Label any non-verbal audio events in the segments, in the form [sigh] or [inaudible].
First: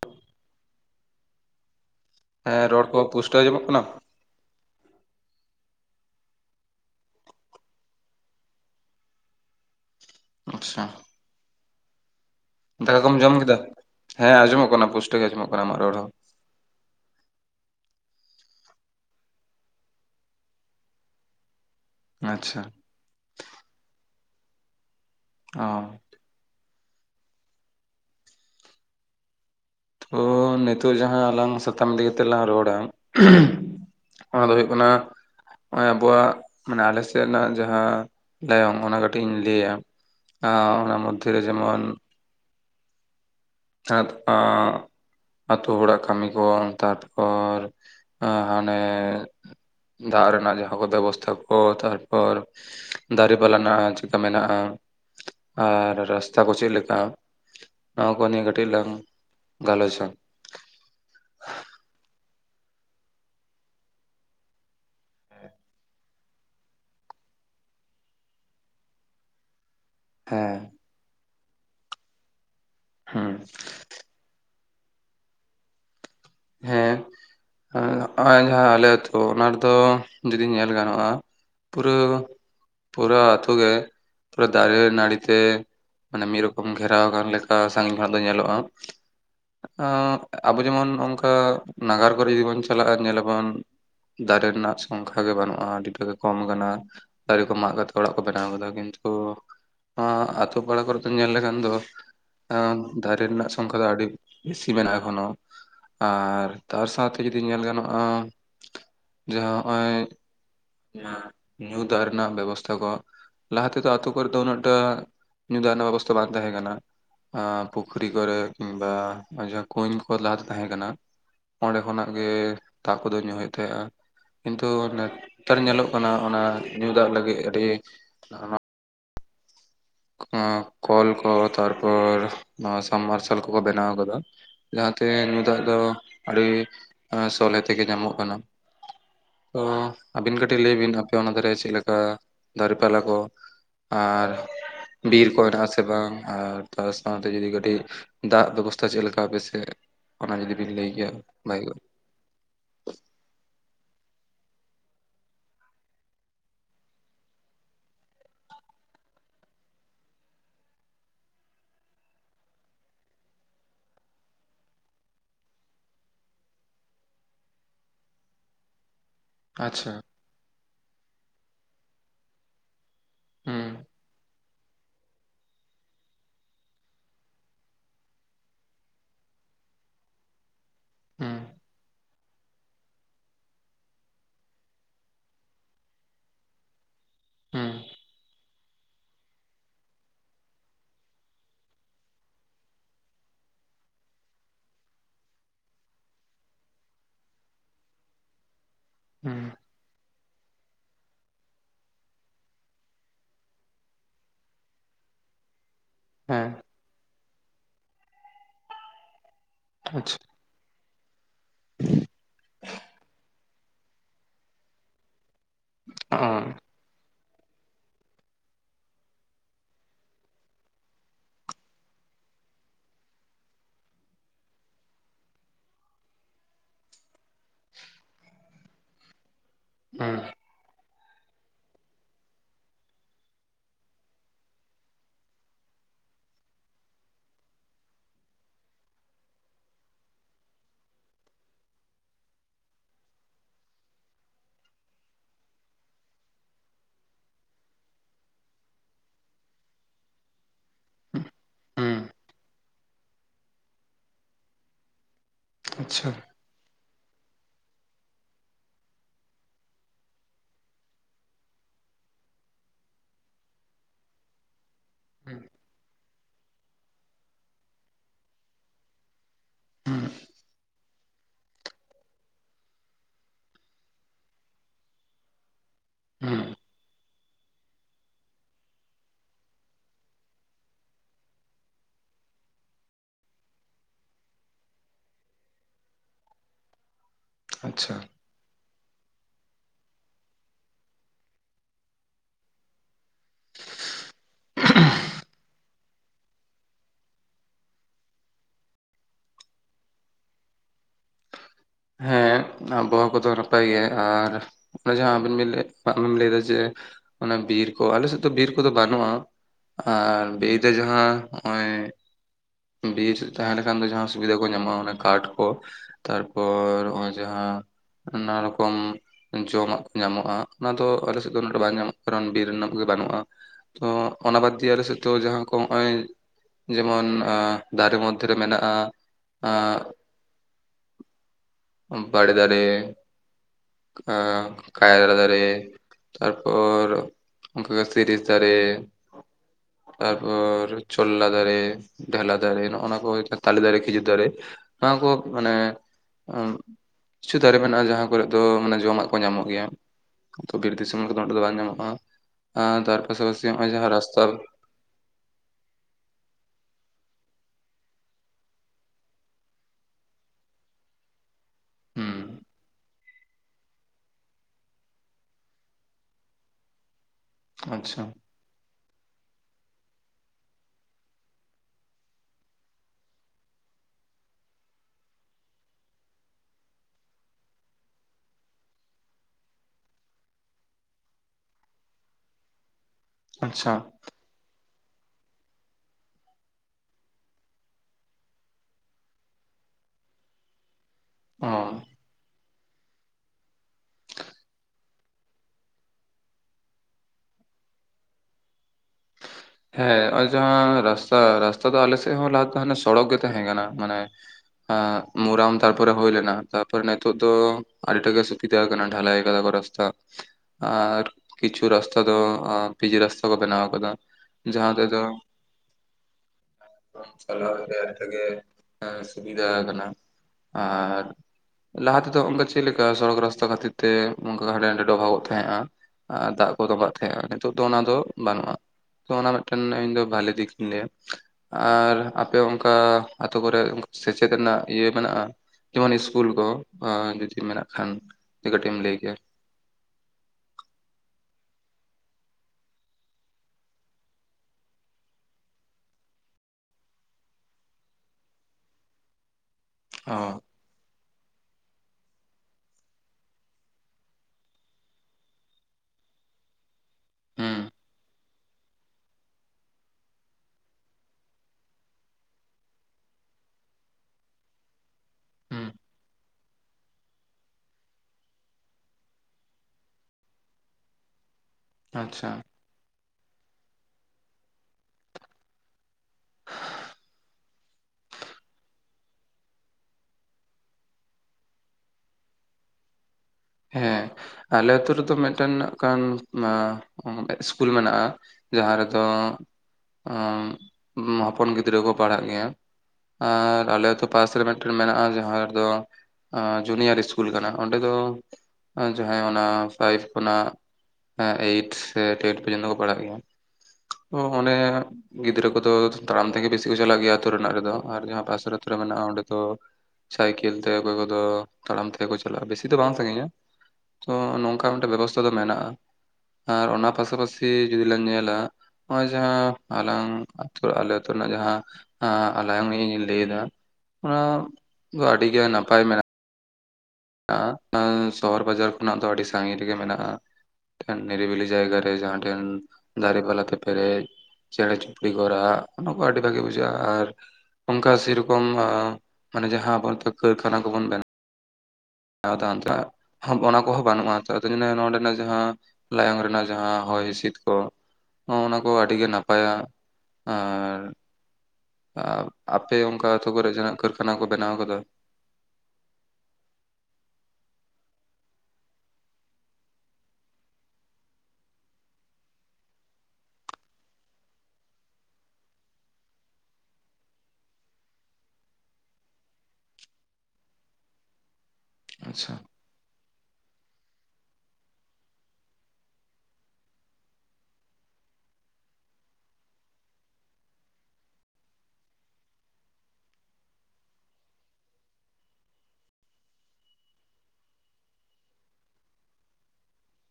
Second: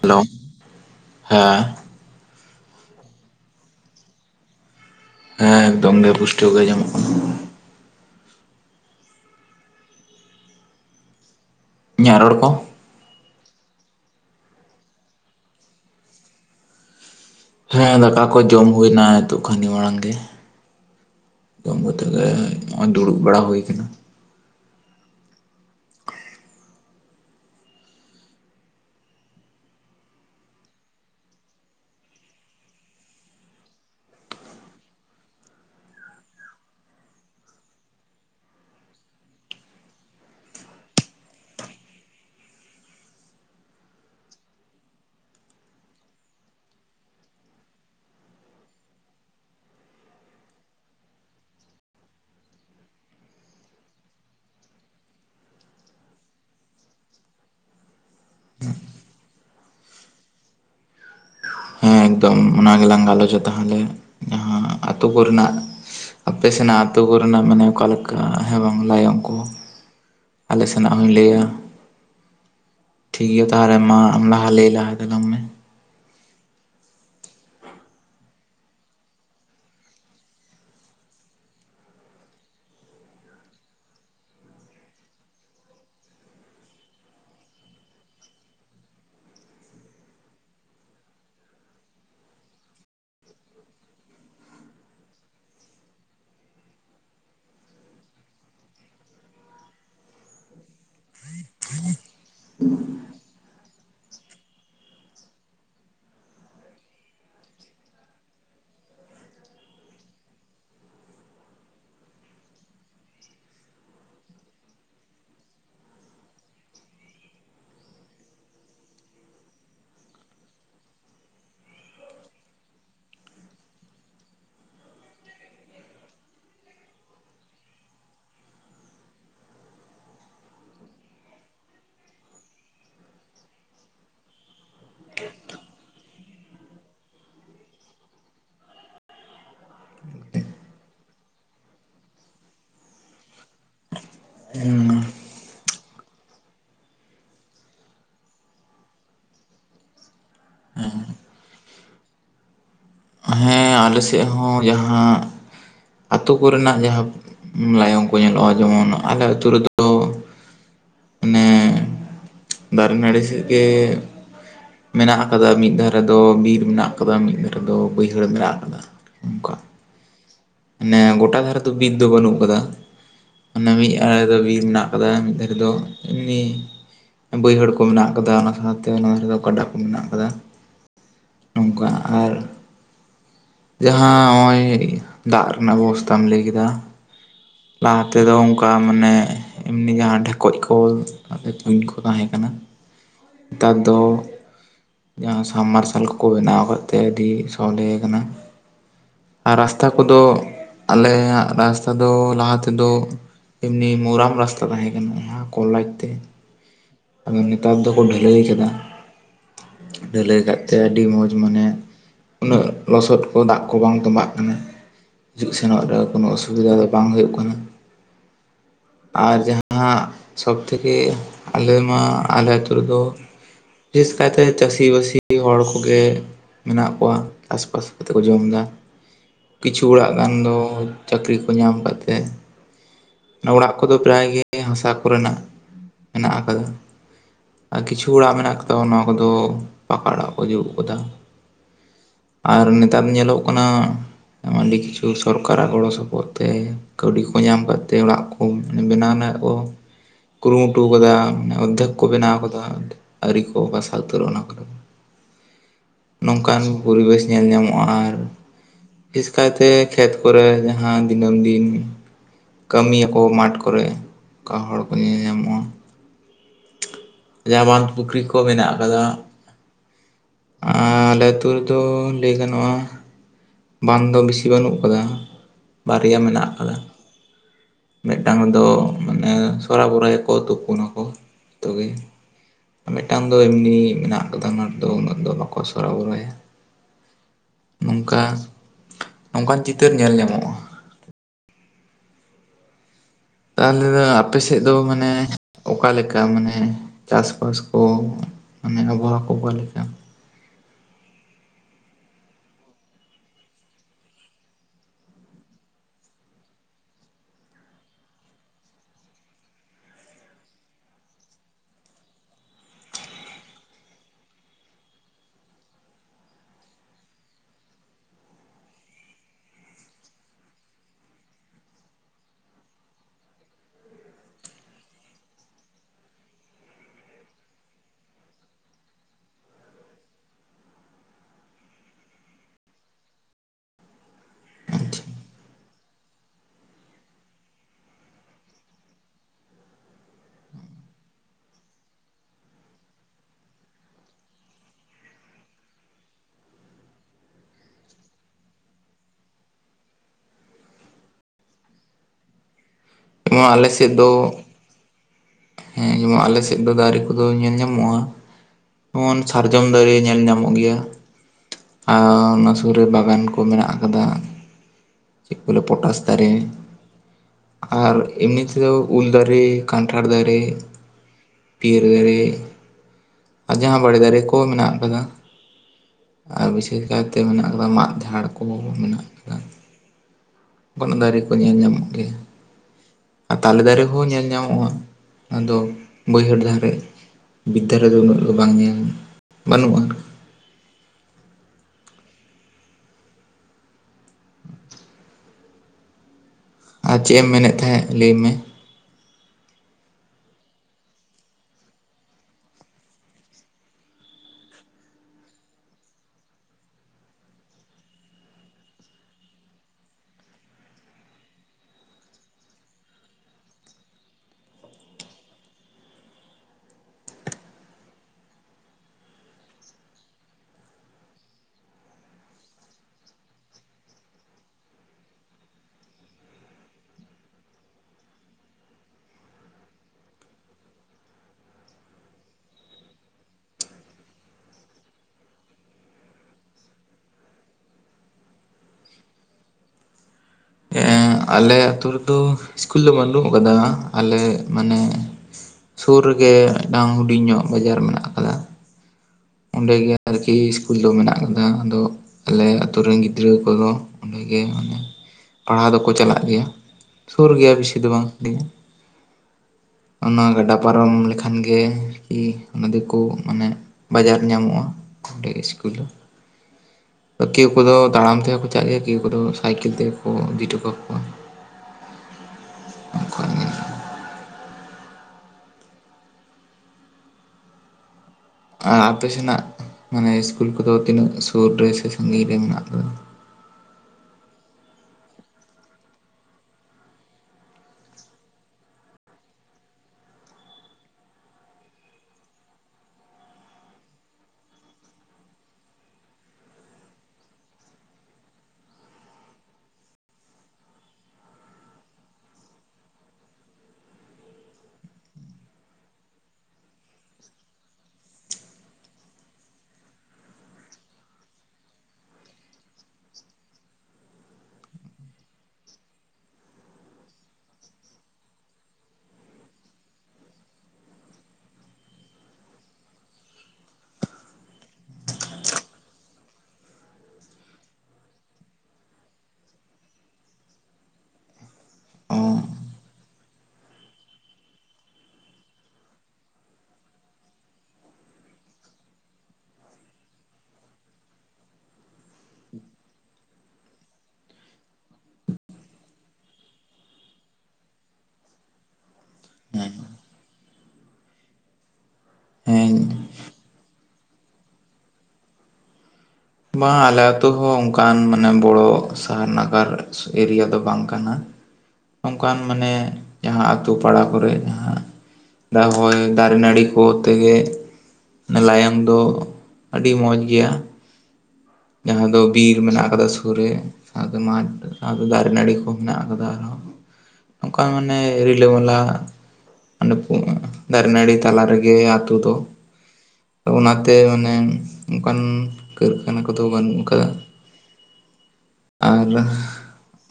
Hello ᱦᱮᱸ ᱦᱮᱸ ᱨᱚᱲ ᱠᱚ ᱯᱩᱥᱴᱟᱹᱣ ᱟᱸᱡᱚᱢᱚᱜ ᱠᱟᱱᱟ ᱦᱮᱸ ᱮᱠᱫᱚᱢ ᱰᱷᱮᱨ ᱯᱩᱥᱴᱟᱹᱣ ᱜᱮ ᱟᱸᱡᱚᱢᱚᱜ ᱠᱟᱱᱟ ᱟᱪᱪᱷᱟ ᱤᱧᱟᱜ ᱨᱚᱲ ᱠᱚ ᱫᱟᱠᱟ ᱠᱚᱢ ᱡᱚᱢ ᱠᱮᱫᱟ ᱦᱮᱸ ᱟᱸᱡᱚᱢᱚᱜ ᱠᱟᱱᱟ ᱯᱩᱥᱴᱟᱹᱣ ᱜᱮ ᱟᱸᱡᱚᱢᱚᱜ ᱠᱟᱱᱟ ᱟᱢᱟᱜ ᱨᱚᱲ ᱦᱚ ᱦᱮᱸ ᱫᱟᱠᱟ ᱠᱚ ᱡᱚᱢ ᱦᱩᱭ ᱮᱱᱟ ᱱᱤᱛᱚᱜ ᱠᱷᱟᱱᱤ ᱢᱟᱲᱟᱝ ᱜᱮ ᱡᱚᱢ ᱠᱟᱛᱮᱡ ᱟᱪᱪᱷᱟ ᱱᱚᱜ-ᱚᱭ ᱫᱩᱲᱩᱵ ᱵᱟᱲᱟ ᱦᱩᱭ ᱠᱟᱱᱟ᱾ ᱚᱸ ᱛᱚ ᱱᱤᱛᱚᱜ ᱡᱟᱦᱟᱸ ᱟᱞᱟᱝ ᱥᱟᱛᱟᱢ ᱤᱫᱤ ᱠᱟᱛᱮᱜ ᱞᱟᱝ ᱨᱚᱲᱟ᱾ ᱚᱱᱟ ᱫᱚ ᱦᱩᱭᱩᱜ ᱠᱟᱱᱟ ᱱᱚᱜ-ᱚᱭ ᱟᱵᱚᱣᱟᱜ ᱢᱟᱱᱮ ᱟᱞᱮᱥᱮᱫ ᱨᱮᱱᱟᱜ ᱡᱟᱦᱟᱸ ᱞᱟᱭᱚᱝ ᱚᱱᱟ ᱠᱟᱹᱴᱤᱡ ᱤᱧ ᱞᱟᱹᱭᱟ᱾ ᱟᱸ ᱚᱱᱟ ᱢᱚᱫᱽᱫᱷᱮ ᱨᱮ ᱡᱮᱢᱚᱱ ᱥᱟᱛ ᱴᱟᱸᱜ ᱟᱹᱛᱳ ᱦᱚᱲᱟᱜ ᱠᱟᱹᱢᱤ ᱠᱚ ᱛᱟᱨᱯᱚᱨ ᱦᱟᱸ ᱦᱟᱱᱮ ᱫᱟᱜ ᱨᱮᱱᱟᱜ ᱡᱟᱦᱟᱸ ᱠᱚ ᱵᱮᱵᱚᱥᱛᱷᱟ ᱠᱚ ᱛᱟᱨᱯᱚᱨ ᱫᱟᱨᱮ ᱵᱟᱞᱟᱱᱟ ᱪᱮᱠᱟ ᱢᱮᱱᱟᱜᱼᱟ ᱟᱨ ᱨᱟᱥᱛᱟ ᱠᱚ ᱪᱮᱫ ᱞᱮᱠᱟ? ᱱᱚᱣᱟ ᱠᱚ ᱱᱤᱭᱟᱹ ᱠᱟᱹᱴᱤᱡ ᱞᱟᱝ ᱜᱟᱞᱚᱪᱟ ᱾ ᱦᱮᱸ ᱮᱠᱫᱚᱢ ᱚᱱᱟᱜᱮ ᱞᱟᱝ ᱜᱟᱞᱚᱪᱟ ᱛᱟᱦᱚᱞᱮ ᱡᱟᱦᱟᱸ ᱟᱛᱳ ᱠᱚᱨᱮᱱᱟᱜ ᱟᱯᱮ ᱥᱮᱱᱟᱜ ᱟᱹᱛᱩ ᱠᱚᱨᱮᱱᱟᱜ ᱢᱟᱱᱮ ᱚᱠᱟ ᱞᱮᱠᱟ ᱦᱮᱸ ᱵᱟᱝ ᱞᱟᱭᱚᱝ ᱠᱚ ᱦᱮᱸ ᱟᱞᱮ ᱥᱮᱫ ᱦᱮᱱᱟᱜ ᱞᱮᱭᱟ ᱴᱷᱤᱠ ᱦᱩᱸ ᱜᱮᱭᱟ ᱛᱟᱦᱚᱞᱮ ᱢᱟ ᱟᱢ ᱞᱟᱦᱟ ᱞᱟᱹᱭ ᱞᱟᱦᱟᱭ ᱛᱟᱞᱟᱝ ᱢᱮ᱾ ᱦᱮᱸ ᱩᱸ ᱱᱚᱜᱼᱚᱭ ᱡᱟᱦᱟᱸ ᱟᱞᱮ ᱟᱹᱛᱩ ᱚᱱᱟ ᱨᱮᱫᱚ ᱡᱩᱫᱤ ᱧᱮᱞ ᱜᱟᱱᱚᱜ-ᱟ᱾ ᱯᱩᱨᱟᱹᱣ ᱯᱩᱨᱟᱹ ᱟᱹᱛᱩ ᱜᱮ ᱯᱩᱨᱟᱹ ᱫᱟᱨᱮ ᱱᱟᱹᱲᱤ ᱛᱮ ᱢᱟᱱᱮ ᱢᱤᱫ ᱨᱚᱠᱚᱢ ᱜᱷᱮᱨᱟᱣ ᱟᱠᱟᱱ ᱞᱮᱠᱟ ᱥᱟᱺᱜᱤᱧ ᱠᱷᱚᱱᱟᱜ ᱫᱚ ᱧᱮᱞᱚᱜ-ᱟ᱾ ᱟᱸ ᱟᱵᱚ ᱡᱮᱢᱚᱱ ᱚᱱᱠᱟ ᱱᱟᱜᱟᱨ ᱠᱚᱨᱮ ᱡᱩᱫᱤ ᱵᱚᱱ ᱪᱟᱞᱟᱜ-ᱟ ᱧᱮᱞᱟᱵᱚᱱ ᱫᱟᱨᱮ ᱨᱮᱱᱟᱜ ᱥᱚᱝᱠᱷᱟ ᱜᱮ ᱵᱟᱹᱱᱩᱜ-ᱟ ᱟᱹᱰᱤᱴᱟᱜ ᱜᱮ ᱠᱚᱢ ᱟᱠᱟᱱᱟ᱾ ᱫᱟᱨᱮ ᱠᱚ ᱢᱟᱜ ᱠᱟᱛᱮᱫ ᱚᱲᱟᱜ ᱠᱩ ᱵᱮᱱᱟᱣ ᱠᱟᱫᱟ ᱠᱤᱱᱛᱩ ᱟᱸᱜ ᱟᱛᱳ ᱯᱟᱲᱟ ᱠᱚᱨᱮ ᱯᱮ ᱧᱮᱞ ᱞᱮᱠᱷᱟᱱ ᱫᱚ ᱟᱺ ᱫᱟᱨᱮ ᱨᱮᱱᱟᱜ ᱥᱚᱝᱠᱷᱟ ᱫᱚ ᱟᱹᱰᱤ ᱵᱮᱥᱤ ᱢᱮᱱᱟᱜᱼᱟ ᱮᱠᱷᱚᱱᱳ᱾ ᱟᱨ ᱛᱟᱨ ᱥᱟᱶᱛᱮ ᱡᱩᱫᱤ ᱧᱮᱞ ᱜᱟᱱᱚᱜᱼᱟ ᱡᱟᱦᱟᱸ ᱦᱚᱸᱜᱼᱚᱭ ᱧᱟ ᱧᱩ ᱫᱟᱜ ᱨᱮᱱᱟᱜ ᱵᱮᱵᱚᱥᱛᱷᱟ ᱠᱚ, ᱞᱟᱦᱟ ᱛᱮᱫᱚ ᱟᱛᱳ ᱠᱚᱨᱮ ᱫᱚ ᱩᱱᱟᱹᱜᱴᱟᱜ ᱧᱩ ᱫᱟᱜ ᱨᱮᱱᱟᱜ ᱵᱮᱵᱚᱥᱛᱷᱟ ᱵᱟᱝ ᱛᱟᱦᱮᱸ ᱠᱟᱱᱟ᱾ ᱟ ᱯᱩᱠᱷᱨᱤ ᱠᱚᱨᱮ ᱠᱤᱧᱵᱟ ᱡᱟᱦᱟᱸ ᱠᱩᱧ ᱠᱚ ᱞᱟᱦᱟᱛᱮ ᱛᱟᱦᱮᱸ ᱠᱟᱱᱟ ᱚᱸᱰᱮ ᱠᱷᱚᱱᱟᱜ ᱜᱮ ᱫᱟᱜ ᱠᱚᱫᱚ ᱧᱩ ᱦᱩᱭᱩᱜ ᱛᱟᱦᱮᱸᱜ-ᱟ᱾ ᱠᱤᱱᱛᱩ ᱱᱮᱛᱟᱨ ᱧᱮᱞᱚᱜ ᱠᱟᱱᱟ ᱚᱱᱟ ᱧᱩ ᱫᱟᱜ ᱞᱟᱹᱜᱤᱫ ᱟᱹᱰᱤ ᱱᱚᱜᱼᱱᱟ ᱚᱸ ᱠᱚᱞ ᱠᱚ ᱛᱟᱨᱯᱚᱨ ᱱᱚᱣᱟ ᱥᱟᱢ ᱢᱟᱨᱥᱟᱞ ᱠᱚᱠᱚ ᱵᱮᱱᱟᱣ ᱠᱟᱫᱟ ᱾ ᱡᱟᱦᱟᱸ ᱛᱮ ᱧᱩ ᱫᱟᱜ ᱫᱚ ᱟᱹᱰᱤ ᱟᱺ ᱥᱚᱞᱦᱮ ᱛᱮᱜᱮ ᱧᱟᱢᱚᱜ ᱠᱟᱱᱟ᱾ ᱛᱚ ᱟᱹᱵᱤᱱ ᱠᱟᱹᱴᱤᱡ ᱞᱟᱹᱭ ᱵᱤᱱ ᱟᱯᱮ ᱚᱱᱟ ᱫᱷᱟᱨᱮ ᱪᱮᱫ ᱞᱮᱠᱟ ᱫᱟᱨᱮ ᱯᱟᱞᱟ ᱠᱚ ᱟᱨ ᱦᱩᱸ᱾ ᱵᱤᱨ ᱠᱚ ᱦᱮᱸᱱᱟᱜ-ᱟ ᱥᱮ ᱵᱟᱝ ᱟᱨ ᱛᱟ ᱥᱟᱶᱛᱮ ᱡᱩᱫᱤ ᱠᱟᱹᱴᱤᱡ ᱫᱟᱜ ᱵᱮᱵᱚᱥᱛᱷᱟ ᱪᱮᱫ ᱞᱮᱠᱟ ᱟᱯᱮ ᱥᱮᱜ ᱚᱱᱟ ᱡᱩᱫᱤᱵᱤᱱ ᱞᱟᱹᱭ ᱠᱮᱭᱟ ᱵᱷᱟᱜᱮ ᱠᱚᱜ᱾ ᱦᱮᱸ ᱟᱞᱮᱥᱮᱫ ᱦᱚᱸ ᱡᱟᱦᱟᱸ ᱟᱹᱛᱩ ᱠᱚᱨᱮᱱᱟᱜ ᱡᱟᱦᱟᱸ ᱞᱟᱭᱚᱝ ᱠᱚ ᱧᱮᱞᱚᱜ-ᱟ ᱡᱮᱢᱚᱱ ᱟᱞᱮ ᱟᱹᱛᱩ ᱨᱮᱫᱚ ᱢᱟᱱᱮ ᱫᱟᱨᱮ ᱱᱟᱹᱬᱤ ᱥᱮᱜ ᱜᱮ ᱢᱮᱱᱟᱜ ᱠᱟᱫᱟ, ᱢᱤᱫ ᱫᱷᱟᱨᱮ ᱫᱚ ᱵᱤᱨ ᱢᱮᱱᱟᱜ ᱠᱟᱫᱟ ᱢᱤᱫ ᱫᱷᱟᱨᱮ ᱫᱚ ᱵᱟᱹᱭᱦᱟᱹᱲ ᱢᱮᱱᱟᱜ ᱠᱟᱫᱟ᱾ ᱟᱪᱪᱷᱟ᱾ ᱢᱟᱱᱮ ᱜᱚᱴᱟ ᱫᱷᱟᱨᱮ ᱫᱚ ᱵᱤᱨ ᱫᱚ ᱵᱟᱹᱱᱩᱜ ᱠᱟᱫᱟ ᱦᱩᱸ ᱢᱚᱱᱮ ᱢᱤᱫ ᱟᱲᱮ ᱫᱚ ᱵᱤᱨ ᱢᱮᱱᱟᱜ ᱠᱟᱫᱟ ᱢᱤᱫ ᱫᱷᱟᱨᱮ ᱫᱚ ᱮᱢᱱᱤ ᱵᱟᱹᱭᱦᱟᱹᱲ ᱠᱚ ᱢᱮᱱᱟᱜ ᱠᱟᱫᱟ ᱚᱱᱟ ᱥᱟᱶᱛᱮ ᱚᱱᱟ ᱫᱷᱟᱨᱮ ᱫᱚ ᱜᱟᱰᱟ ᱠᱚ ᱢᱮᱱᱟᱜ ᱠᱟᱫᱟ᱾ ᱦᱩᱸ ᱱᱚᱝᱠᱟ ᱟᱨ ᱡᱟᱦᱟᱸ ᱦᱚᱸᱜ-ᱚᱭ ᱫᱟᱜ ᱨᱮᱱᱟᱜ ᱵᱮᱵᱚᱥᱛᱟᱢ ᱞᱟᱹᱭ ᱠᱮᱫᱟ ᱦᱩᱸ ᱞᱟᱦᱟ ᱛᱮᱫᱚ ᱚᱝ ᱠᱟ ᱢᱟᱱᱮ ᱮᱢᱱᱤ ᱡᱟᱦᱟᱸ ᱰᱷᱮᱠᱚᱡ ᱠᱚ ᱚᱱᱟᱛᱮ ᱠᱩᱧ ᱠᱚ ᱛᱟᱦᱮᱸ ᱠᱟᱱᱟ ᱾ ᱱᱮᱛᱟᱨ ᱫᱚ ᱡᱟᱦᱟᱸ ᱥᱟᱢ ᱢᱟᱨᱥᱟᱞ ᱠᱚᱠᱚ ᱵᱮᱱᱟᱣ ᱠᱟᱫ ᱛᱮ ᱟᱹᱰᱤ ᱥᱚᱞᱦᱮ ᱠᱟᱱᱟ᱾ ᱦᱩᱸ᱾ ᱛᱷᱟ ᱠᱚᱫᱚ ᱟᱞᱮᱭᱟᱜ ᱨᱟᱥᱛᱟ ᱫᱚ ᱞᱟᱦᱟ ᱛᱮᱫᱚ ᱮᱢᱱᱤ ᱢᱳᱨᱟᱢ ᱨᱟᱥᱛᱟ ᱛᱟᱦᱮᱸ ᱠᱟᱱᱟ ᱚᱱᱟ ᱡᱟᱦᱟᱸ ᱠᱚᱞᱞᱟᱪ ᱾ ᱛᱮ ᱦᱮᱸ ᱟᱫᱚ ᱱᱮᱛᱟᱨ ᱫᱚᱠᱚ ᱰᱷᱟᱹᱞᱟᱹᱭ ᱠᱟᱫᱟ ᱟᱪᱪᱷᱟ ᱰᱷᱟᱹᱞᱟᱹᱭ ᱠᱟᱜ ᱛᱮ ᱟᱹᱰᱤ ᱢᱚᱡᱽ ᱢᱟᱱᱮ ᱩᱱᱟᱹᱜ ᱞᱚᱥᱚᱫ ᱠᱚ ᱫᱟᱜ ᱠᱚ ᱵᱟᱝ ᱛᱚᱢᱵᱟᱜ ᱠᱟᱱᱟ ᱾ ᱦᱤᱡᱩᱜ ᱥᱮᱱᱚᱜ ᱨᱮ ᱠᱳᱱᱳ ᱚᱸ ᱚᱥᱩᱵᱤᱫᱷᱟ ᱫᱚ ᱵᱟᱝ ᱦᱩᱭᱩᱜ ᱠᱟᱱᱟ ᱾ ᱟᱨ ᱡᱟᱦᱟᱸ ᱥᱚᱵᱽ ᱛᱷᱮᱠᱮ ᱟᱞᱮ ᱢᱟ ᱟᱞᱮ ᱟᱹᱛᱩ ᱨᱮᱫᱚ ᱵᱮᱥ ᱠᱟᱭᱛᱮ ᱪᱟᱹᱥᱤ-ᱵᱟᱹᱥᱤ ᱦᱚᱲ ᱠᱚᱜᱮ ᱢᱮᱱᱟᱜ ᱠᱚᱣᱟ ᱪᱟᱥ-ᱵᱟᱥ ᱠᱟᱛᱮᱜ ᱠᱚ ᱡᱚᱢ ᱫᱟ ᱾ ᱠᱤᱪᱷᱩ ᱚᱲᱟᱜ ᱦᱩᱸ ᱜᱟᱱ ᱫᱚ ᱪᱟᱹᱠᱨᱤ ᱠᱚ ᱧᱟᱢ ᱠᱟᱫ ᱛᱮ, ᱚᱲᱟᱜ ᱠᱚᱫᱚ ᱯᱨᱟᱭ ᱜᱮ ᱦᱟᱥᱟ ᱠᱚᱨᱮᱱᱟᱜ ᱢᱮᱱᱟᱜ ᱟᱠᱟᱫᱟ ᱾ ᱟᱨ ᱠᱤᱪᱷᱩ ᱚᱲᱟᱜ ᱢᱮᱱᱟᱜ ᱟᱠᱟᱫᱟ ᱚᱱᱟ ᱠᱚᱫᱚ ᱯᱟᱠᱟ ᱚᱲᱟᱜ ᱠᱚ ᱡᱩᱫ ᱠᱟᱫᱟ ᱾ ᱟᱨ ᱱᱮᱛᱟᱨ ᱧᱮᱞᱚᱜ ᱠᱟᱱᱟ ᱟᱹᱰᱤ ᱠᱤᱪᱷᱩ ᱥᱚᱨᱠᱟᱨᱟᱜ ᱜᱚᱲᱚ ᱥᱚᱯᱚᱦᱚᱫ ᱛᱮ ᱠᱟᱹᱣᱰᱤ ᱠᱚ ᱧᱟᱢ ᱠᱟᱫ ᱛᱮ ᱚᱲᱟᱜ ᱠᱚ ᱵᱮᱱᱟᱣ ᱱᱟᱜ ᱠᱚ [inaudible] ᱠᱩᱨᱩᱢᱩᱴᱩ ᱠᱟᱫᱟ ᱢᱟᱱᱮ ᱚᱫᱽᱫᱷᱮᱠ ᱦᱩᱸ ᱠᱚ ᱵᱮᱱᱟᱣ ᱠᱟᱫᱟ ᱟᱣᱨᱤ ᱠᱚ ᱵᱟᱥᱟ ᱩᱛᱟᱹᱨᱚᱜᱼᱟ ᱚᱱᱟ ᱠᱚᱨᱮ ᱫᱚ ᱾ ᱟᱪᱪᱷᱟ ᱾ ᱱᱚᱝᱠᱟᱱ ᱯᱚᱨᱤᱵᱮᱥ ᱧᱮᱞ ᱧᱟᱢᱚᱜᱼᱟ ᱟᱨ ᱵᱤᱥᱮᱥ ᱠᱟᱭᱛᱮ ᱠᱷᱮᱛ ᱠᱚᱨᱮ ᱡᱟᱦᱟᱸ ᱫᱤᱱᱟᱹᱢ ᱫᱤᱱ ᱠᱟᱹᱢᱤ ᱭᱟᱠᱚ ᱢᱟᱴ ᱠᱚᱨᱮ ᱚᱝᱠᱟ ᱦᱚᱲ ᱠᱚ ᱧᱮᱞ ᱦᱩᱸ ᱧᱟᱢᱚᱜᱼᱟ ᱾ ᱡᱟᱸᱦᱟ ᱵᱟᱸᱫᱷ ᱯᱩᱠᱷᱨᱤ ᱠᱚ ᱢᱮᱱᱟᱜ ᱟᱠᱟᱫᱟ ᱦᱩᱸ ᱟᱻ ᱟᱞᱮ ᱟᱹᱛᱩ ᱨᱮ ᱫᱚ ᱞᱟᱹᱭ ᱜᱟᱱᱚᱜᱼᱟ ᱵᱟᱱ ᱫᱚ ᱵᱤᱥᱤ ᱵᱟᱹᱱᱩᱜ ᱟᱠᱟᱫᱟ ᱵᱟᱨᱭᱟ ᱢᱮᱱᱟᱜ ᱦᱩᱸ ᱟᱠᱟᱫᱟ ᱾ ᱢᱤᱫᱴᱟᱝ ᱫᱚ ᱢᱟᱱᱮ ᱥᱚᱨᱟᱼᱵᱚᱨᱟ ᱛᱟᱠᱚ ᱛᱩᱯᱩᱱᱟᱠᱚ ᱡᱚᱛᱚ ᱜᱮ ᱾ ᱟᱨ ᱢᱤᱫᱴᱟᱝ ᱫᱚ ᱮᱢᱱᱤ ᱢᱮᱱᱟᱜ ᱠᱟᱫᱟ ᱚᱱᱟ ᱨᱮ ᱫᱚ ᱩᱱᱟᱹᱜ ᱫᱚ ᱵᱟᱠᱚ ᱥᱚᱨᱟᱼᱵᱚᱨᱟᱭᱟ ᱾ [inaudible] ᱚᱝᱠᱟ ᱚᱝᱠᱟᱱ ᱪᱤᱛᱟᱹᱨ ᱧᱮᱞ ᱧᱟᱢᱚᱜᱼᱟ ᱾ ᱛᱟᱦᱞᱮ ᱫᱟᱫᱟ ᱟᱯᱮᱥᱮᱫ ᱫᱚ ᱢᱟᱱᱮ ᱚᱠᱟ ᱞᱮᱠᱟ ᱢᱟᱱᱮ ᱪᱟᱥᱼᱵᱟᱥ ᱠᱚ ᱢᱟᱱᱮ ᱟᱵᱚᱦᱟᱣᱟ ᱠᱚ ᱚᱠᱟ ᱞᱮᱠᱟ? ᱦᱮᱸ ᱟᱵᱚᱦᱟᱣᱟ ᱠᱚᱫᱚ ᱱᱟᱯᱟᱭ ᱜᱮᱭᱟ ᱟᱨ ᱚᱱᱟ ᱡᱟᱦᱟᱸ ᱟᱵᱮᱱ ᱵᱤᱱ ᱞᱟᱹᱭᱮᱫ ᱟᱢᱮᱢ ᱞᱟᱹᱭᱫᱟ ᱡᱮ ᱚᱱᱟ ᱵᱤᱨ ᱠᱚ ᱟᱞᱮ ᱥᱮᱫ ᱫᱚ ᱵᱤᱨ ᱠᱚᱫᱚ ᱵᱟᱹᱱᱩᱜᱼᱟ ᱾ ᱟᱨ ᱵᱤᱨ ᱨᱮ ᱡᱟᱸᱦᱟ ᱦᱚᱸᱜᱼᱚᱭ ᱵᱤᱨ ᱛᱟᱸᱦᱮ ᱞᱮᱠᱷᱟᱱ ᱫᱚ ᱡᱟᱦᱟᱸ ᱥᱩᱵᱤᱫᱷᱟ ᱠᱚ ᱧᱟᱢᱚᱜ-ᱟ ᱚᱱᱟ ᱠᱟᱴᱷ ᱠᱚ ᱾ ᱛᱟᱨᱯᱚᱨ ᱦᱚᱸᱜ-ᱚᱭ ᱡᱟᱸᱦᱟ ᱱᱟᱱᱟ ᱨᱚᱠᱚᱢ ᱡᱚᱢᱟᱜ ᱠᱚ ᱧᱟᱢᱚᱜᱼᱟ ᱚᱱᱟ ᱫᱚ ᱟᱞᱮ ᱥᱮᱫ ᱫᱚ ᱩᱱᱟᱹᱜ ᱴᱟ ᱵᱟᱝ ᱧᱟᱢᱚᱜ ᱠᱟᱱᱟ ᱵᱤᱨ ᱨᱮᱱᱟᱜ ᱜᱮ ᱵᱟᱹᱱᱩᱜᱼᱟ ᱾ ᱛᱚ ᱚᱱᱟ ᱵᱟᱫᱽ ᱫᱤᱭᱮ ᱟᱞᱮ ᱥᱮᱫ ᱛᱚ ᱡᱟᱦᱟᱸ ᱠᱚ ᱱᱚᱜᱼᱚᱭ ᱡᱮᱢᱚᱱ ᱟᱻ ᱫᱟᱨᱮ ᱢᱚᱫᱫᱷᱮᱨ ᱨᱮ ᱢᱮᱱᱟᱜᱼᱟ ᱟᱻ ᱵᱟᱲᱮ ᱫᱟᱨᱮ ᱾ ᱮᱻ ᱟᱪᱪᱷᱟ ᱠᱟᱭᱨᱟ ᱫᱟᱨᱮ ᱾ ᱛᱟᱨᱯᱚᱨ ᱚᱱᱠᱟ ᱜᱮ ᱥᱤᱨᱤᱥ ᱫᱟᱨᱮ ᱾ ᱛᱟᱨᱯᱚᱨ ᱪᱚᱞᱞᱟ ᱫᱟᱨᱮ ᱾ ᱰᱷᱮᱞᱟ ᱫᱟᱨᱮ ᱱᱚᱜᱼᱚ ᱱᱟ ᱠᱚ ᱛᱟᱞᱮ ᱫᱟᱨᱮ, ᱠᱷᱤᱡᱩᱨ ᱫᱟᱨᱮ ᱱᱚᱣᱟ ᱠᱚ ᱢᱟᱱᱮ ᱠᱤᱪᱷᱩ ᱫᱟᱨᱮ ᱢᱮᱱᱟᱜᱼᱟ ᱡᱟᱦᱟᱸ ᱠᱚᱨᱮᱜ ᱫᱚ ᱢᱟᱱᱮ ᱡᱚᱢᱟᱜ ᱠᱚ ᱧᱟᱢᱚᱜ ᱜᱮᱭᱟ ᱾ ᱛᱚ ᱵᱤᱨ ᱫᱤᱥᱚᱢ ᱫᱚ ᱱᱚᱸᱰᱮ ᱫᱚ ᱵᱟᱝ ᱧᱟᱢᱚᱜ ᱠᱟᱱᱟ ᱟᱻ ᱛᱟᱨ ᱯᱟᱥᱟ ᱯᱟᱥᱤ ᱡᱮᱢᱚᱱ ᱟᱞᱮ ᱱᱚᱜᱼᱚᱭ ᱡᱟᱦᱟᱸ ᱥᱮᱫ ᱨᱟᱥᱛᱟ ᱫᱚ ᱦᱮᱸ ᱡᱮᱢᱚᱱ ᱟᱞᱮ ᱥᱮᱫ ᱫᱚ ᱫᱟᱨᱮ ᱠᱚᱫᱚ ᱧᱮᱞ ᱧᱟᱢᱚᱜᱼᱟ ᱾ ᱡᱮᱢᱚᱱ ᱥᱟᱨᱡᱚᱢ ᱫᱟᱨᱮ ᱧᱮᱞ ᱧᱟᱢᱚᱜ ᱜᱮᱭᱟ ᱟᱨ ᱦᱩᱸ ᱚᱱᱟ ᱥᱩᱨ ᱨᱮ ᱵᱟᱜᱟᱱ ᱠᱚ ᱠᱚ ᱢᱮᱱᱟᱜ ᱟᱠᱟᱫᱟ ᱪᱮᱫ ᱠᱚ ᱞᱟᱹᱭᱼᱟ ᱯᱚᱴᱟᱥ ᱫᱟᱨᱮ ᱾ ᱟᱨ ᱟᱪᱪᱷᱟ ᱮᱢᱱᱤ ᱛᱮᱫᱚ ᱩᱞ ᱫᱟᱨᱮ ᱠᱟᱱ ᱴᱷᱟᱲ ᱫᱟᱨᱮ, ᱯᱤᱭᱟᱹᱨᱤ ᱫᱟᱨᱮ ᱾ ᱟᱨ ᱡᱟᱸᱦᱟ ᱵᱟᱲᱮ ᱫᱟᱨᱮ ᱠᱚ ᱢᱮᱱᱟᱜ ᱟᱠᱟᱫᱟ ᱾ ᱟᱨ ᱵᱤᱥᱮᱥ ᱠᱟᱭᱛᱮ ᱢᱮᱱᱟᱜ ᱟᱠᱟᱫᱟ ᱢᱟᱫ ᱡᱷᱟᱲ ᱠᱚ ᱢᱮᱱᱟᱜ-ᱟ ᱾ ᱚᱱᱟ ᱫᱟᱨᱮ ᱠᱚ ᱧᱮᱞ ᱧᱟᱢᱚᱜ ᱜᱮᱭᱟ ᱟᱨ ᱛᱟᱞᱮ ᱟᱪᱪᱷᱟ ᱫᱟᱨᱮ ᱦᱚᱸ ᱧᱮᱞ ᱧᱟᱢᱚᱜᱼᱟ ᱟᱫᱚ ᱵᱟᱹᱭᱦᱟᱹᱲ ᱫᱷᱟᱨᱮ ᱵᱷᱤᱛᱟᱹᱨ ᱨᱮᱫᱚ ᱩᱱᱟᱹᱜ ᱫᱚ ᱵᱟᱝ ᱧᱮᱞ ᱵᱟᱹᱱᱩᱜᱼᱟ ᱚᱻ ᱟᱨ ᱪᱮᱜᱼᱮᱢ ᱢᱮᱱᱮᱫ ᱛᱟᱦᱮᱸᱫ ᱞᱟᱹᱭ ᱢᱮ [inaudible] ᱦᱮᱸ ᱱᱚᱼᱚᱭ ᱡᱟᱸᱦᱟ ᱨᱟᱥᱛᱟ ᱨᱟᱥᱛᱟ ᱫᱚ ᱟᱞᱮ ᱥᱮᱫ ᱦᱚᱸ ᱞᱟᱦᱟ ᱦᱟᱱᱮ ᱥᱚᱲᱚᱠ ᱜᱮ ᱛᱟᱸᱦᱮ ᱠᱟᱱᱟ ᱢᱟᱱᱮ ᱟ ᱢᱳᱨᱟᱢ ᱛᱟᱨᱯᱚᱨᱮ ᱦᱩᱭ ᱞᱮᱱᱟ ᱛᱟᱯᱚᱨᱮ ᱱᱤᱛᱚᱜ ᱫᱚ ᱟᱹᱰᱤ ᱴᱟᱜ ᱜᱮ ᱥᱩᱵᱤᱫᱷᱟ ᱟᱠᱟᱱᱟ ᱰᱷᱟᱞᱟᱭ ᱠᱟᱫᱟ ᱠᱚ ᱨᱟᱥᱛᱟ ᱫᱟ ᱟᱨ ᱠᱤᱪᱷᱩ ᱨᱟᱥᱛᱟ ᱫᱚ ᱯᱤᱡᱽ ᱨᱟᱥᱛᱟ ᱠᱚ ᱵᱮᱱᱟᱣ ᱟᱠᱟᱫᱟ ᱡᱟᱸᱦᱟ ᱛᱮᱫᱚ ᱪᱟᱞᱟᱣ ᱨᱮᱭᱟᱜ ᱛᱮᱜᱮ ᱟᱡ ᱛᱮᱜᱮᱭ ᱥᱩᱵᱤᱫᱷᱟ ᱟᱠᱟᱱᱟ ᱟᱨᱼᱼ ᱞᱟᱦᱟ ᱛᱮᱫᱚ ᱚᱱᱠᱟ ᱪᱮᱫ ᱞᱮᱠᱟ ᱥᱚᱲᱚᱠ ᱨᱟᱥᱛᱟ ᱠᱷᱟᱹᱛᱤᱨ ᱛᱮ ᱚᱱᱠᱟ ᱦᱟᱸᱰᱮ ᱱᱟᱰᱮ ᱰᱚᱵᱷᱚᱜᱚᱜ ᱛᱟᱦᱮᱸᱜᱼᱟ ᱾ ᱟᱨ ᱫᱟᱜ ᱠᱚ ᱛᱚᱵᱟᱜ ᱛᱟᱦᱮᱸᱜᱼᱟ, ᱱᱤᱛᱚᱜ ᱫᱚ ᱚᱱᱟ ᱫᱚ ᱵᱟᱹᱱᱩᱜᱼᱟ ᱾ ᱛᱚ ᱚᱱᱟ ᱢᱤᱫᱴᱮᱱ ᱤᱧ ᱫᱚ ᱵᱷᱟᱞᱤ ᱫᱤᱠ ᱤᱧ ᱞᱟᱹᱭᱟ ᱾ ᱟᱨ ᱟᱯᱮ ᱚᱱᱠᱟ ᱟᱹᱛᱩ ᱠᱚᱨᱮ ᱥᱮᱪᱮᱫ ᱨᱮᱱᱟᱸᱜ ᱤᱭᱟᱹ ᱢᱮᱱᱟᱜᱼᱟ? ᱡᱮᱢᱚᱱ ᱤᱥᱠᱩᱞ ᱠᱚ ᱟ ᱡᱩᱫᱤ ᱢᱮᱱᱟᱜ ᱠᱷᱟᱱ ᱡᱩᱫᱤ ᱠᱟᱹᱴᱤᱡ ᱮᱢ ᱞᱟᱹᱭ ᱠᱮᱭᱟ ᱾ ᱮᱸ ᱟᱞᱮ ᱟᱹᱛᱩ ᱨᱮᱫᱚ ᱤᱥᱠᱩᱞ ᱫᱚ ᱵᱟᱹᱱᱩᱜ ᱟᱠᱟᱫᱟ ᱾ ᱟᱞᱮ ᱢᱟᱱᱮᱼᱼ ᱥᱩᱨ ᱨᱮᱜᱮ ᱢᱤᱫᱴᱟᱝ ᱦᱩᱰᱤᱧ ᱧᱚᱜ ᱵᱟᱡᱟᱨ ᱢᱮᱱᱟᱜ ᱟᱠᱟᱫᱟ ᱾ ᱚᱸᱰᱮ ᱜᱮᱭᱟ ᱚ ᱚᱨᱠᱤ ᱤᱥᱠᱼᱼ ᱤᱥᱠᱩᱞ ᱫᱚ ᱢᱮᱱᱟᱜ ᱟᱠᱟᱫᱟ, ᱟᱫᱚ ᱟᱞᱮ ᱟᱛ ᱨᱮᱱ ᱜᱤᱫᱽᱨᱟᱹ ᱠᱚᱫᱚ ᱚᱸᱰᱮ ᱜᱮ ᱚᱱᱮᱼᱼ ᱯᱟᱲᱦᱟᱣ ᱫᱚᱠᱚ ᱪᱟᱞᱟᱜ ᱜᱮᱭᱟ, ᱥᱩᱨ ᱜᱮᱭᱟ ᱦᱩᱸ ᱵᱮᱥᱤ ᱫᱚ ᱵᱟᱝ ᱥᱟᱜᱮᱧᱟ ᱾ ᱚᱱᱟ ᱜᱟᱰᱟ ᱯᱟᱨᱚᱢ ᱞᱮᱠᱷᱟᱱ ᱜᱮ ᱤᱦ ᱚᱱᱟ ᱫᱚᱠᱚ ᱢᱟᱱᱮᱼᱼ ᱵᱟᱡᱟᱨ ᱧᱟᱢᱚᱜᱼᱟ ᱚᱸᱰᱮ ᱦᱩᱸ ᱤᱥᱠᱩᱞ ᱨᱮ? ᱠᱮᱣ ᱠᱚᱫᱚ ᱛᱟᱲᱟᱢ ᱛᱮᱦᱚᱸ ᱠᱚ ᱪᱟᱞ ᱜᱮᱭᱟ, ᱠᱮᱣ ᱠᱚᱫᱚ ᱥᱟᱭᱠᱮᱞ ᱛᱮᱜᱮ ᱠᱚ ᱤᱫᱤ ᱦᱚᱴᱚ ᱠᱟᱠᱩᱣᱟ ᱾ ᱟᱪᱪᱷᱟ ᱾ ᱟᱨ ᱟᱯᱮ ᱥᱮᱱᱟᱜ ᱢᱟᱱᱮ ᱤᱥᱠᱩᱞ ᱠᱚᱫᱚ ᱛᱤᱱᱟᱹᱜ ᱥᱩᱨ ᱨᱮ ᱥᱮ ᱥᱟᱺᱜᱤᱧ ᱨᱮ ᱢᱮᱱᱟᱜ ᱟᱠᱟᱫᱟ? ᱦᱮᱸ ᱟᱞᱮ ᱟᱹᱛᱩ ᱨᱮᱫᱚ ᱢᱤᱫᱴᱮᱱ ᱚᱱᱠᱟᱱ ᱠᱟᱱ ᱤᱥᱠᱩᱞ ᱢᱮᱱᱟᱜᱼᱟ, ᱡᱟᱦᱟᱸ ᱨᱮᱫᱚ ᱩᱸ ᱦᱚᱯᱚᱱ ᱜᱤᱫᱽᱨᱟᱹ ᱠᱚ ᱯᱟᱲᱦᱟᱜ ᱜᱮᱭᱟ ᱾ ᱟᱨ ᱟᱞᱮ ᱟᱹᱛᱩ ᱯᱟᱥ ᱨᱮ ᱢᱤᱫᱴᱮᱱ ᱢᱮᱱᱟᱜᱼᱟ, ᱡᱟᱦᱟᱸ ᱨᱮᱫᱚᱼᱼ ᱟ ᱡᱩᱱᱤᱭᱟᱨ ᱤᱥᱠᱩᱞ ᱠᱟᱱᱟ ᱚᱸᱰᱮ ᱫᱚᱼᱼ ᱡᱟᱦᱟᱸᱭ ᱚᱱᱟ ᱥᱟᱭᱤᱯᱷ ᱠᱷᱚᱱᱟᱜᱼᱼ ᱦᱮᱸ ᱮᱭᱤᱴᱷ ᱥᱮ ᱴᱮᱱ ᱯᱚᱨᱡᱚᱱᱛᱚ ᱠᱚ ᱯᱟᱲᱦᱟᱜ ᱜᱮᱭᱟ ᱾ ᱛᱚ ᱚᱵᱮᱼᱼ ᱜᱤᱫᱽᱨᱟᱹ ᱠᱚᱫᱚ ᱛᱟᱲᱟᱢ ᱛᱮᱜᱮ ᱵᱮᱥᱤ ᱠᱚ ᱪᱟᱞᱟᱜ ᱜᱮᱭᱟ ᱟᱹᱛᱩ ᱨᱮᱱᱟᱜ ᱨᱮᱫᱚ, ᱟᱨ ᱡᱟᱦᱟᱸ ᱯᱟᱥᱮᱨ ᱟᱛᱩ ᱨᱮ ᱢᱮᱱᱟᱜᱼᱟ ᱚᱸᱰᱮ ᱫᱚᱼᱼ ᱥᱟᱭᱠᱮᱞ ᱛᱮ ᱚᱠᱚᱭ ᱠᱚᱫᱚ ᱛᱟᱲᱟᱢ ᱛᱮᱦᱚ ᱠᱚ ᱪᱟᱞᱟᱜᱼᱟ ᱵᱮᱥᱤ ᱫᱚ ᱵᱟᱝ ᱥᱟᱺᱜᱤᱧᱟ ᱾ ᱦᱚᱸ ᱱᱚᱝᱠᱟ ᱢᱤᱫᱴᱟᱝ ᱵᱮᱵᱚᱥᱛᱟ ᱫᱚ ᱢᱮᱱᱟᱜᱼᱟ ᱾ ᱟᱨ ᱚᱱᱟ ᱯᱟᱥᱟᱯᱟᱥᱤ ᱡᱩᱫᱤ ᱞᱟᱝ ᱧᱮᱞᱟ ᱾ ᱱᱚᱜᱼᱚᱭ ᱡᱟᱦᱟᱸ ᱟᱞᱟᱝ ᱟᱹᱛᱩ ᱟᱞᱮ ᱟᱹᱛᱩ ᱨᱮᱱᱟᱜ ᱡᱟᱦᱟᱸᱼᱼ ᱟᱞᱟᱭᱚᱝ ᱡᱤᱞᱤᱧ ᱞᱟᱹᱭ ᱮᱫᱟ ᱚᱱᱟ ᱫᱚ ᱟᱹᱰᱤ ᱜᱮ ᱱᱟᱯᱟᱭ ᱢᱮᱱᱟᱜᱼᱟ ᱾ ᱦᱮᱱᱟᱜᱼᱟ ᱥᱚᱦᱚᱨ ᱵᱟᱡᱟᱨ ᱠᱷᱚᱱᱟᱜ ᱫᱚ ᱟᱹᱰᱤ ᱥᱟᱺᱜᱤᱧ ᱨᱮᱜᱮ ᱢᱮᱱᱟᱜᱼᱟ ᱾ ᱮᱠᱷᱮᱱ ᱱᱤᱨᱤᱵᱤᱞᱤ ᱡᱟᱭᱜᱟ ᱨᱮ ᱡᱟᱦᱟᱸ ᱴᱷᱮᱱ ᱫᱟᱨᱮ ᱯᱟᱞᱦᱟ ᱛᱮ ᱯᱮᱨᱮᱡᱼᱼ ᱪᱮᱬᱮ ᱪᱩᱯᱲᱤ ᱠᱚ ᱨᱟᱜ ᱚᱱᱟ ᱠᱚ ᱟᱹᱰᱤ ᱵᱷᱟᱹᱜᱤ ᱵᱩᱡᱷᱟᱹᱜᱼᱟ ᱟᱨ ᱾ ᱚᱱᱠᱟ ᱥᱮᱨᱚᱠᱚᱢ ᱢᱟᱱᱮ ᱡᱟᱦᱟᱸ ᱟᱵᱚ ᱱᱤᱛᱚᱜ ᱠᱟᱹᱨᱠᱷᱟᱱᱟ ᱠᱚᱵᱚᱱ ᱵᱮᱼᱼ [unintelligible] ᱦᱚᱵ ᱚᱱᱟ ᱠᱚᱦᱚᱸ ᱵᱟᱹᱱᱩᱜᱼᱟ ᱱᱤᱛᱚᱜ ᱫᱚ ᱡᱩᱫᱤ ᱱᱚᱸᱰᱮᱱᱟᱜ ᱡᱟᱦᱟᱸ ᱞᱟᱭᱚᱝ ᱨᱮᱱᱟᱜ ᱡᱟᱦᱟᱸ ᱦᱚᱭ ᱦᱤᱸᱥᱤᱫ ᱠᱚᱼᱼ ᱦᱚᱸ ᱚᱱᱟᱠᱚ ᱟᱹᱰᱤᱜᱮ ᱱᱟᱯᱟᱭᱟ ᱾ ᱟᱨᱼᱼ ᱦᱮᱸ ᱟᱯᱮ ᱚᱱᱠᱟ ᱟᱹᱛᱩ ᱠᱚᱨᱮ ᱡᱟᱦᱱᱟᱜ ᱠᱟᱹᱨᱠᱷᱟᱱᱟ ᱠᱚ ᱵᱮᱱᱟᱣ ᱟᱠᱟᱫᱟ? ᱵᱟᱝ ᱟᱞᱮ ᱟᱹᱛᱩ ᱦᱚᱸ ᱚᱱᱠᱟᱱ ᱢᱟᱱᱮ ᱵᱚᱲᱚ ᱥᱟᱦᱟᱨ ᱱᱟᱜᱟᱨᱼᱼ ᱮᱨᱤᱭᱟ ᱫᱚ ᱵᱟᱝ ᱠᱟᱱᱟ ᱾ ᱚᱝᱠᱟᱱ ᱢᱟᱱᱮ ᱡᱟᱦᱟᱸ ᱟᱹᱛᱩ ᱯᱟᱲᱟ ᱠᱚᱨᱮ ᱡᱟᱦᱟᱸᱼᱼ ᱫᱟ ᱦᱚᱭ ᱫᱟᱨᱮ ᱱᱟᱹᱲᱤ ᱠᱚ ᱛᱮᱜᱮᱼᱼ ᱞᱟᱭᱚᱝ ᱫᱚ ᱟᱹᱰᱤ ᱢᱚᱡᱽ ᱜᱮᱭᱟ ᱾ ᱡᱟᱦᱟᱸ ᱫᱚ ᱟᱪᱪᱷᱟ ᱵᱤᱨ ᱢᱮᱱᱟᱜ ᱟᱠᱟᱫᱟ ᱥᱩᱨ ᱨᱮ ᱾ ᱟᱫᱚ ᱢᱟᱴᱷ ᱥᱟᱶᱛᱮ ᱫᱟᱨᱮ ᱱᱟᱹᱲᱤ ᱠᱚ ᱢᱮᱱᱟᱜ ᱟᱠᱟᱫᱟ ᱟᱨᱦᱚᱸ ᱾ ᱚᱝᱠᱟ ᱢᱟᱱᱮ ᱨᱤᱞᱟᱹ ᱢᱟᱞᱟᱼᱼ ᱚᱸᱰᱮ ᱯᱩᱜ ᱫᱟᱲᱮ ᱱᱟᱹᱲᱤ ᱛᱟᱞᱟ ᱨᱮᱜᱮ ᱟᱹᱛᱩ ᱫᱚ ᱾ ᱚᱱᱟᱛᱮ ᱢᱟᱱᱮ ᱩᱱᱠᱟᱱ ᱠᱟᱹᱨᱠᱷᱟᱱᱟ ᱠᱚᱫᱚ ᱵᱟᱹᱱᱩᱜ ᱟᱠᱟᱫᱟ᱾ ᱟᱨ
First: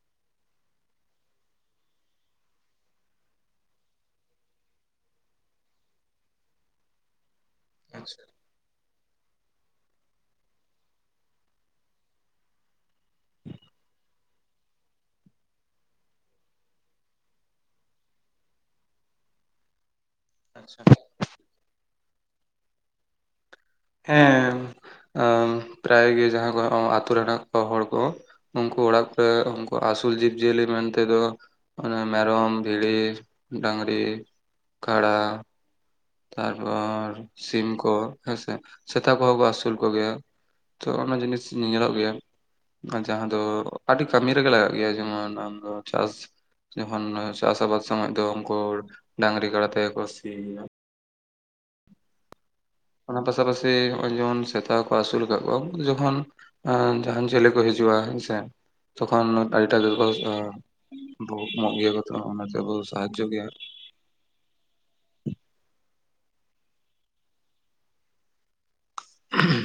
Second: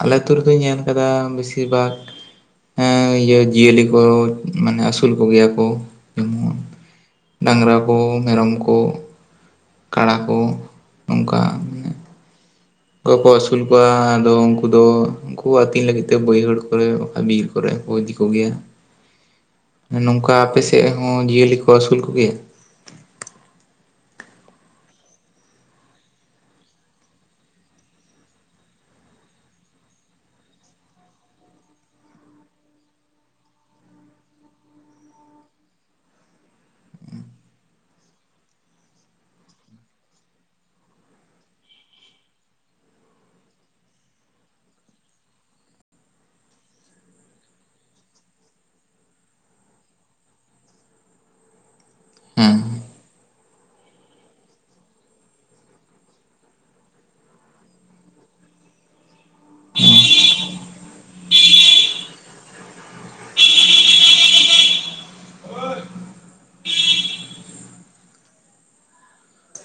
ᱟᱞᱮ ᱟᱹᱛᱩ ᱨᱮᱫᱚᱧ ᱧᱮᱞ ᱟᱠᱟᱫᱟ ᱵᱮᱥᱤᱨ ᱵᱷᱟᱜᱽᱼᱼ ᱦᱮᱸ ᱤᱭᱟᱹ ᱡᱤᱭᱟᱹᱞᱤ ᱠᱚ ᱢᱟᱱᱮ ᱟᱹᱥᱩᱞ ᱠᱚᱜᱮᱭᱟ ᱠᱚ ᱩᱸᱼᱼ ᱰᱟᱝᱨᱟ ᱠᱚ ᱟᱪᱪᱷᱟ ᱢᱮᱨᱚᱢ ᱠᱚ ᱠᱟᱲᱟ ᱠᱚ ᱱᱚᱝᱠᱟ᱾ ᱠᱚᱠᱚ ᱟᱹᱥᱩᱞ ᱠᱚᱣᱟ ᱟᱫᱚ ᱩᱱᱠᱩ ᱫᱚᱼᱼ ᱩᱱᱠᱩ ᱟᱹᱛᱤᱧ ᱞᱟᱹᱜᱤᱫ ᱛᱮ ᱵᱟᱹᱭᱦᱟᱹᱲ ᱠᱚᱨᱮ ᱵᱤᱨ ᱠᱚᱨᱮ ᱠᱚ ᱤᱫᱤ ᱠᱚᱜᱮᱭᱟ ᱱᱚᱝᱠᱟᱼᱼ ᱟᱯᱮ ᱟᱪᱪᱷᱟ ᱥᱮᱫ ᱦᱚᱸ ᱡᱤᱭᱟᱹᱞᱤ ᱠᱚ ᱟᱹᱥᱩᱞ ᱠᱚᱜᱮᱭᱟ? ᱦᱮᱸ ᱟᱸ ᱯᱨᱟᱭ ᱜᱮ ᱡᱟᱦᱟᱸ ᱠᱚᱦᱚ ᱟᱛᱳ ᱨᱮᱱᱟᱜ ᱠᱚ ᱦᱚᱲ ᱠᱚ᱾ ᱩᱱᱠᱩ ᱚᱲᱟᱜ ᱠᱚᱨᱮ ᱩᱱᱠᱩ ᱟᱹᱥᱩᱞ ᱡᱤᱵᱽᱡᱤᱭᱟᱹᱞᱤ ᱢᱮᱱᱛᱮ ᱫᱚ᱾ ᱚᱱᱮ ᱢᱮᱨᱚᱢ ᱵᱷᱤᱲᱤ ᱰᱟᱝᱨᱤ ᱠᱟᱲᱟ᱾ ᱛᱟᱨᱯᱚᱨ ᱥᱤᱢ ᱠᱚ ᱦᱮᱸᱥᱮ ᱥᱮᱛᱟ ᱠᱚᱦᱚᱸ ᱠᱚ ᱟᱹᱥᱩᱞ ᱠᱚᱜᱮᱭᱟ᱾ ᱛᱚ ᱚᱱᱟ ᱡᱤᱱᱤᱥ ᱧᱮᱞᱚᱜ ᱜᱮᱭᱟ᱾ ᱟᱨ ᱡᱟᱦᱟᱸ ᱫᱚ ᱟᱹᱰᱤ ᱠᱟᱹᱢᱤ ᱨᱮᱜᱮ ᱞᱟᱜᱟᱜ ᱜᱮᱭᱟ ᱡᱮᱢᱚᱱ ᱟᱢ ᱫᱚ ᱪᱟᱥᱼᱼ ᱡᱚᱠᱷᱚᱱ ᱪᱟᱥ ᱟᱵᱟᱫ ᱥᱚᱢᱚᱭ ᱫᱚ ᱩᱱᱠᱩ ᱰᱟᱝᱨᱤ ᱠᱟᱰᱟ ᱛᱮᱜᱠᱚ ᱥᱤᱭᱟ ᱦᱮᱸᱻ ᱚᱱᱟ ᱯᱟᱥᱟ ᱯᱟᱥᱤ ᱱᱚᱜᱼᱚᱭ ᱡᱮᱢᱚᱱ ᱥᱮᱛᱟ ᱠᱚ ᱟᱹᱥᱩᱞ ᱟᱠᱟᱫ ᱠᱚᱣᱟ ᱡᱚᱠᱷᱚᱱᱼᱼ ᱟᱸ ᱡᱟᱦᱟᱱ ᱪᱮᱞᱮ ᱠᱚ ᱦᱤᱡᱩᱜᱼᱟᱸ ᱥᱮ ᱛᱚᱠᱷᱚᱱ ᱟᱹᱰᱤ ᱴᱟ ᱜᱮᱠᱚ ᱵᱷᱚᱜ ᱢᱳᱜ ᱜᱮᱭᱟ ᱠᱚ ᱚᱱᱟᱛᱮ ᱵᱚ ᱥᱟᱦᱟᱡᱡᱚ ᱜᱮᱭᱟ᱾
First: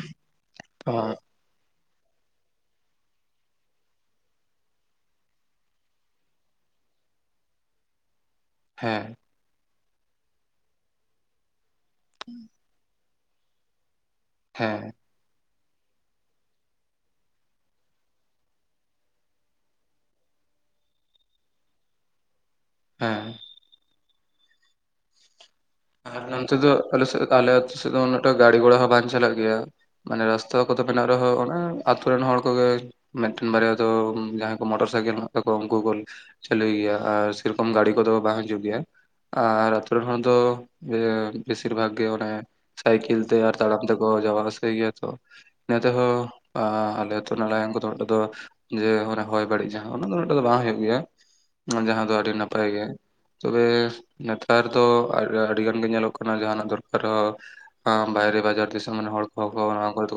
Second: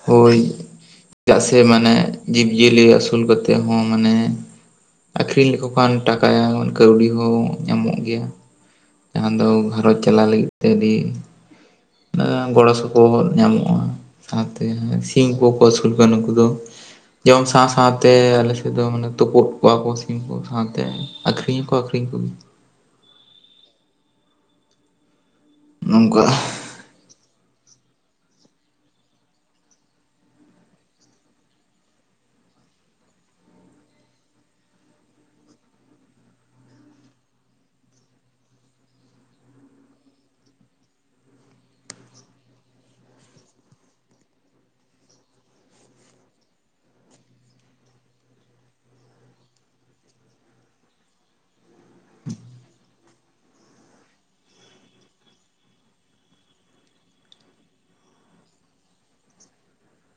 ᱦᱳᱭ ᱚ ᱪᱮᱫᱟᱜ ᱥᱮ ᱢᱟᱱᱮ ᱡᱤᱵᱽᱼᱡᱤᱭᱟᱹᱞᱤ ᱟᱹᱥᱩᱞ ᱠᱟᱛᱮᱫ ᱦᱚᱸ ᱢᱟᱱᱮᱼᱼ ᱟᱠᱷᱨᱤᱧ ᱞᱮᱠᱚ ᱠᱷᱟᱱ ᱴᱟᱠᱟᱭᱟᱵᱚᱱ ᱠᱟᱹᱣᱰᱤ ᱦᱚᱸ ᱧᱟᱢᱚᱜ ᱜᱮᱭᱟ᱾ ᱦᱮᱸᱻ ᱟᱫᱚ ᱜᱷᱟᱨᱚᱸᱡᱽ ᱪᱟᱞᱟᱣ ᱞᱟᱹᱜᱤᱫ ᱛᱮ ᱟᱹᱰᱤᱼᱼ ᱟᱫᱚ ᱜᱚᱲᱚ ᱥᱚᱯᱚᱦᱚᱫ ᱧᱟᱢᱚᱜᱼᱟ ᱥᱟᱶᱛᱮ ᱦᱮᱸ ᱥᱤᱢ ᱠᱚ ᱠᱚ ᱟᱹᱥᱩᱞ ᱠᱚᱣᱟ ᱱᱩᱠᱩ ᱫᱚ᱾ ᱡᱚᱢ ᱥᱟᱶ ᱥᱟᱶ ᱛᱮ ᱟᱞᱮᱮᱥᱮᱫ ᱫᱚ ᱢᱟᱱᱮ ᱛᱳᱯᱳᱜ ᱠᱚᱣᱟ ᱠᱚ ᱥᱤᱢ ᱠᱚ ᱥᱟᱶ ᱛᱮ ᱟᱠᱠᱷᱨᱤᱧ ᱠᱚ ᱟᱠᱠᱷᱨᱤᱧ ᱠᱚᱜᱮᱼᱼ ᱦᱮᱸ ᱟᱨ ᱱᱚᱝᱠᱟ ᱱᱚᱱᱛᱮ ᱫᱚ ᱟᱞᱮᱥᱮᱜ ᱟᱞᱮ ᱟᱹᱛᱩ ᱥᱮᱫ ᱫᱚ ᱩᱱᱟᱹᱜ ᱴᱟ ᱜᱟᱰᱤ ᱜᱷᱚᱲᱟ ᱦᱚᱸ ᱵᱟᱝ ᱪᱟᱞᱟᱜ ᱜᱮᱭᱟ᱾ ᱢᱟᱱᱮ ᱨᱟᱥᱛᱟ ᱠᱚᱫᱚ ᱢᱮᱱᱟᱜ ᱨᱮᱦᱚᱸ ᱚᱱᱮ ᱟᱛᱩᱨ ᱨᱮᱱ ᱦᱚᱲ ᱠᱚᱜᱮᱼᱼ ᱢᱮᱜᱴᱮᱱ ᱵᱟᱨᱭᱟ ᱫᱚ ᱡᱟᱦᱟᱸᱭ ᱠᱚ ᱢᱚᱴᱚᱨ ᱥᱟᱭᱠᱮᱞ ᱦᱮᱱᱟᱜ ᱛᱟᱠᱚᱣᱟ ᱩᱱᱠᱩ ᱠᱚᱼᱼ ᱪᱟᱹᱞᱩᱭ ᱜᱮᱭᱟ ᱟᱨ ᱥᱮᱨᱚᱠᱚᱢ ᱜᱟᱹᱰᱤ ᱠᱚᱫᱚ ᱵᱟᱝ ᱦᱤᱡᱩᱜ ᱜᱮᱭᱟ ᱟᱨ ᱟᱹᱛᱩ ᱨᱮᱱ ᱦᱚᱲ ᱫᱚᱼᱼ ᱡᱮ ᱵᱮᱥᱤᱨ ᱵᱷᱟᱜᱽ ᱜᱮ ᱚᱱᱮ ᱥᱟᱭᱠᱮᱞ ᱛᱮ ᱟᱨ ᱛᱟᱲᱟᱢ ᱛᱮᱠᱚ ᱡᱟᱣᱟ ᱟᱥᱟᱭ ᱜᱮᱭᱟ ᱛᱚᱼᱼ ᱱᱮᱛᱦᱚᱸ ᱟ ᱟᱞᱮ ᱟᱛᱳ ᱨᱮᱱᱟᱜ ᱞᱟᱭᱚᱝ ᱠᱚᱫᱚ ᱚᱸᱰᱮ ᱫᱚᱼᱼ ᱡᱮ ᱚᱱᱟ ᱦᱚᱭ ᱵᱟᱹᱲᱤᱡ ᱡᱟᱦᱟᱸ ᱩᱱᱟᱹᱜ ᱫᱚ ᱩᱱᱟᱹᱜ ᱴᱟ ᱫᱚ ᱵᱟᱝ ᱦᱩᱭᱩᱜ ᱜᱮᱭᱟ᱾ ᱡᱟᱦᱟᱸ ᱫᱚ ᱟᱹᱰᱤ ᱱᱟᱯᱟᱭ ᱜᱮ ᱛᱚᱵᱮ ᱱᱮᱛᱟᱨ ᱫᱚ ᱟᱨ ᱟᱼᱼ ᱟᱹᱰᱤ ᱜᱟᱱ ᱜᱮ ᱧᱮᱞᱚᱜ ᱠᱟᱱᱟ ᱡᱟᱦᱱᱟᱜ ᱫᱚᱨᱠᱟᱨ ᱨᱮᱦᱚᱸᱼᱼ ᱟ ᱵᱟᱭᱨᱮ ᱵᱟᱡᱟᱨ ᱫᱤᱥᱚᱢ ᱨᱮᱱ ᱦᱚᱲ ᱠᱚᱦᱚ ᱠᱚ ᱱᱚᱣᱟ ᱠᱚ ᱡᱚᱛᱚ ᱠᱚ ᱪᱤᱼᱼ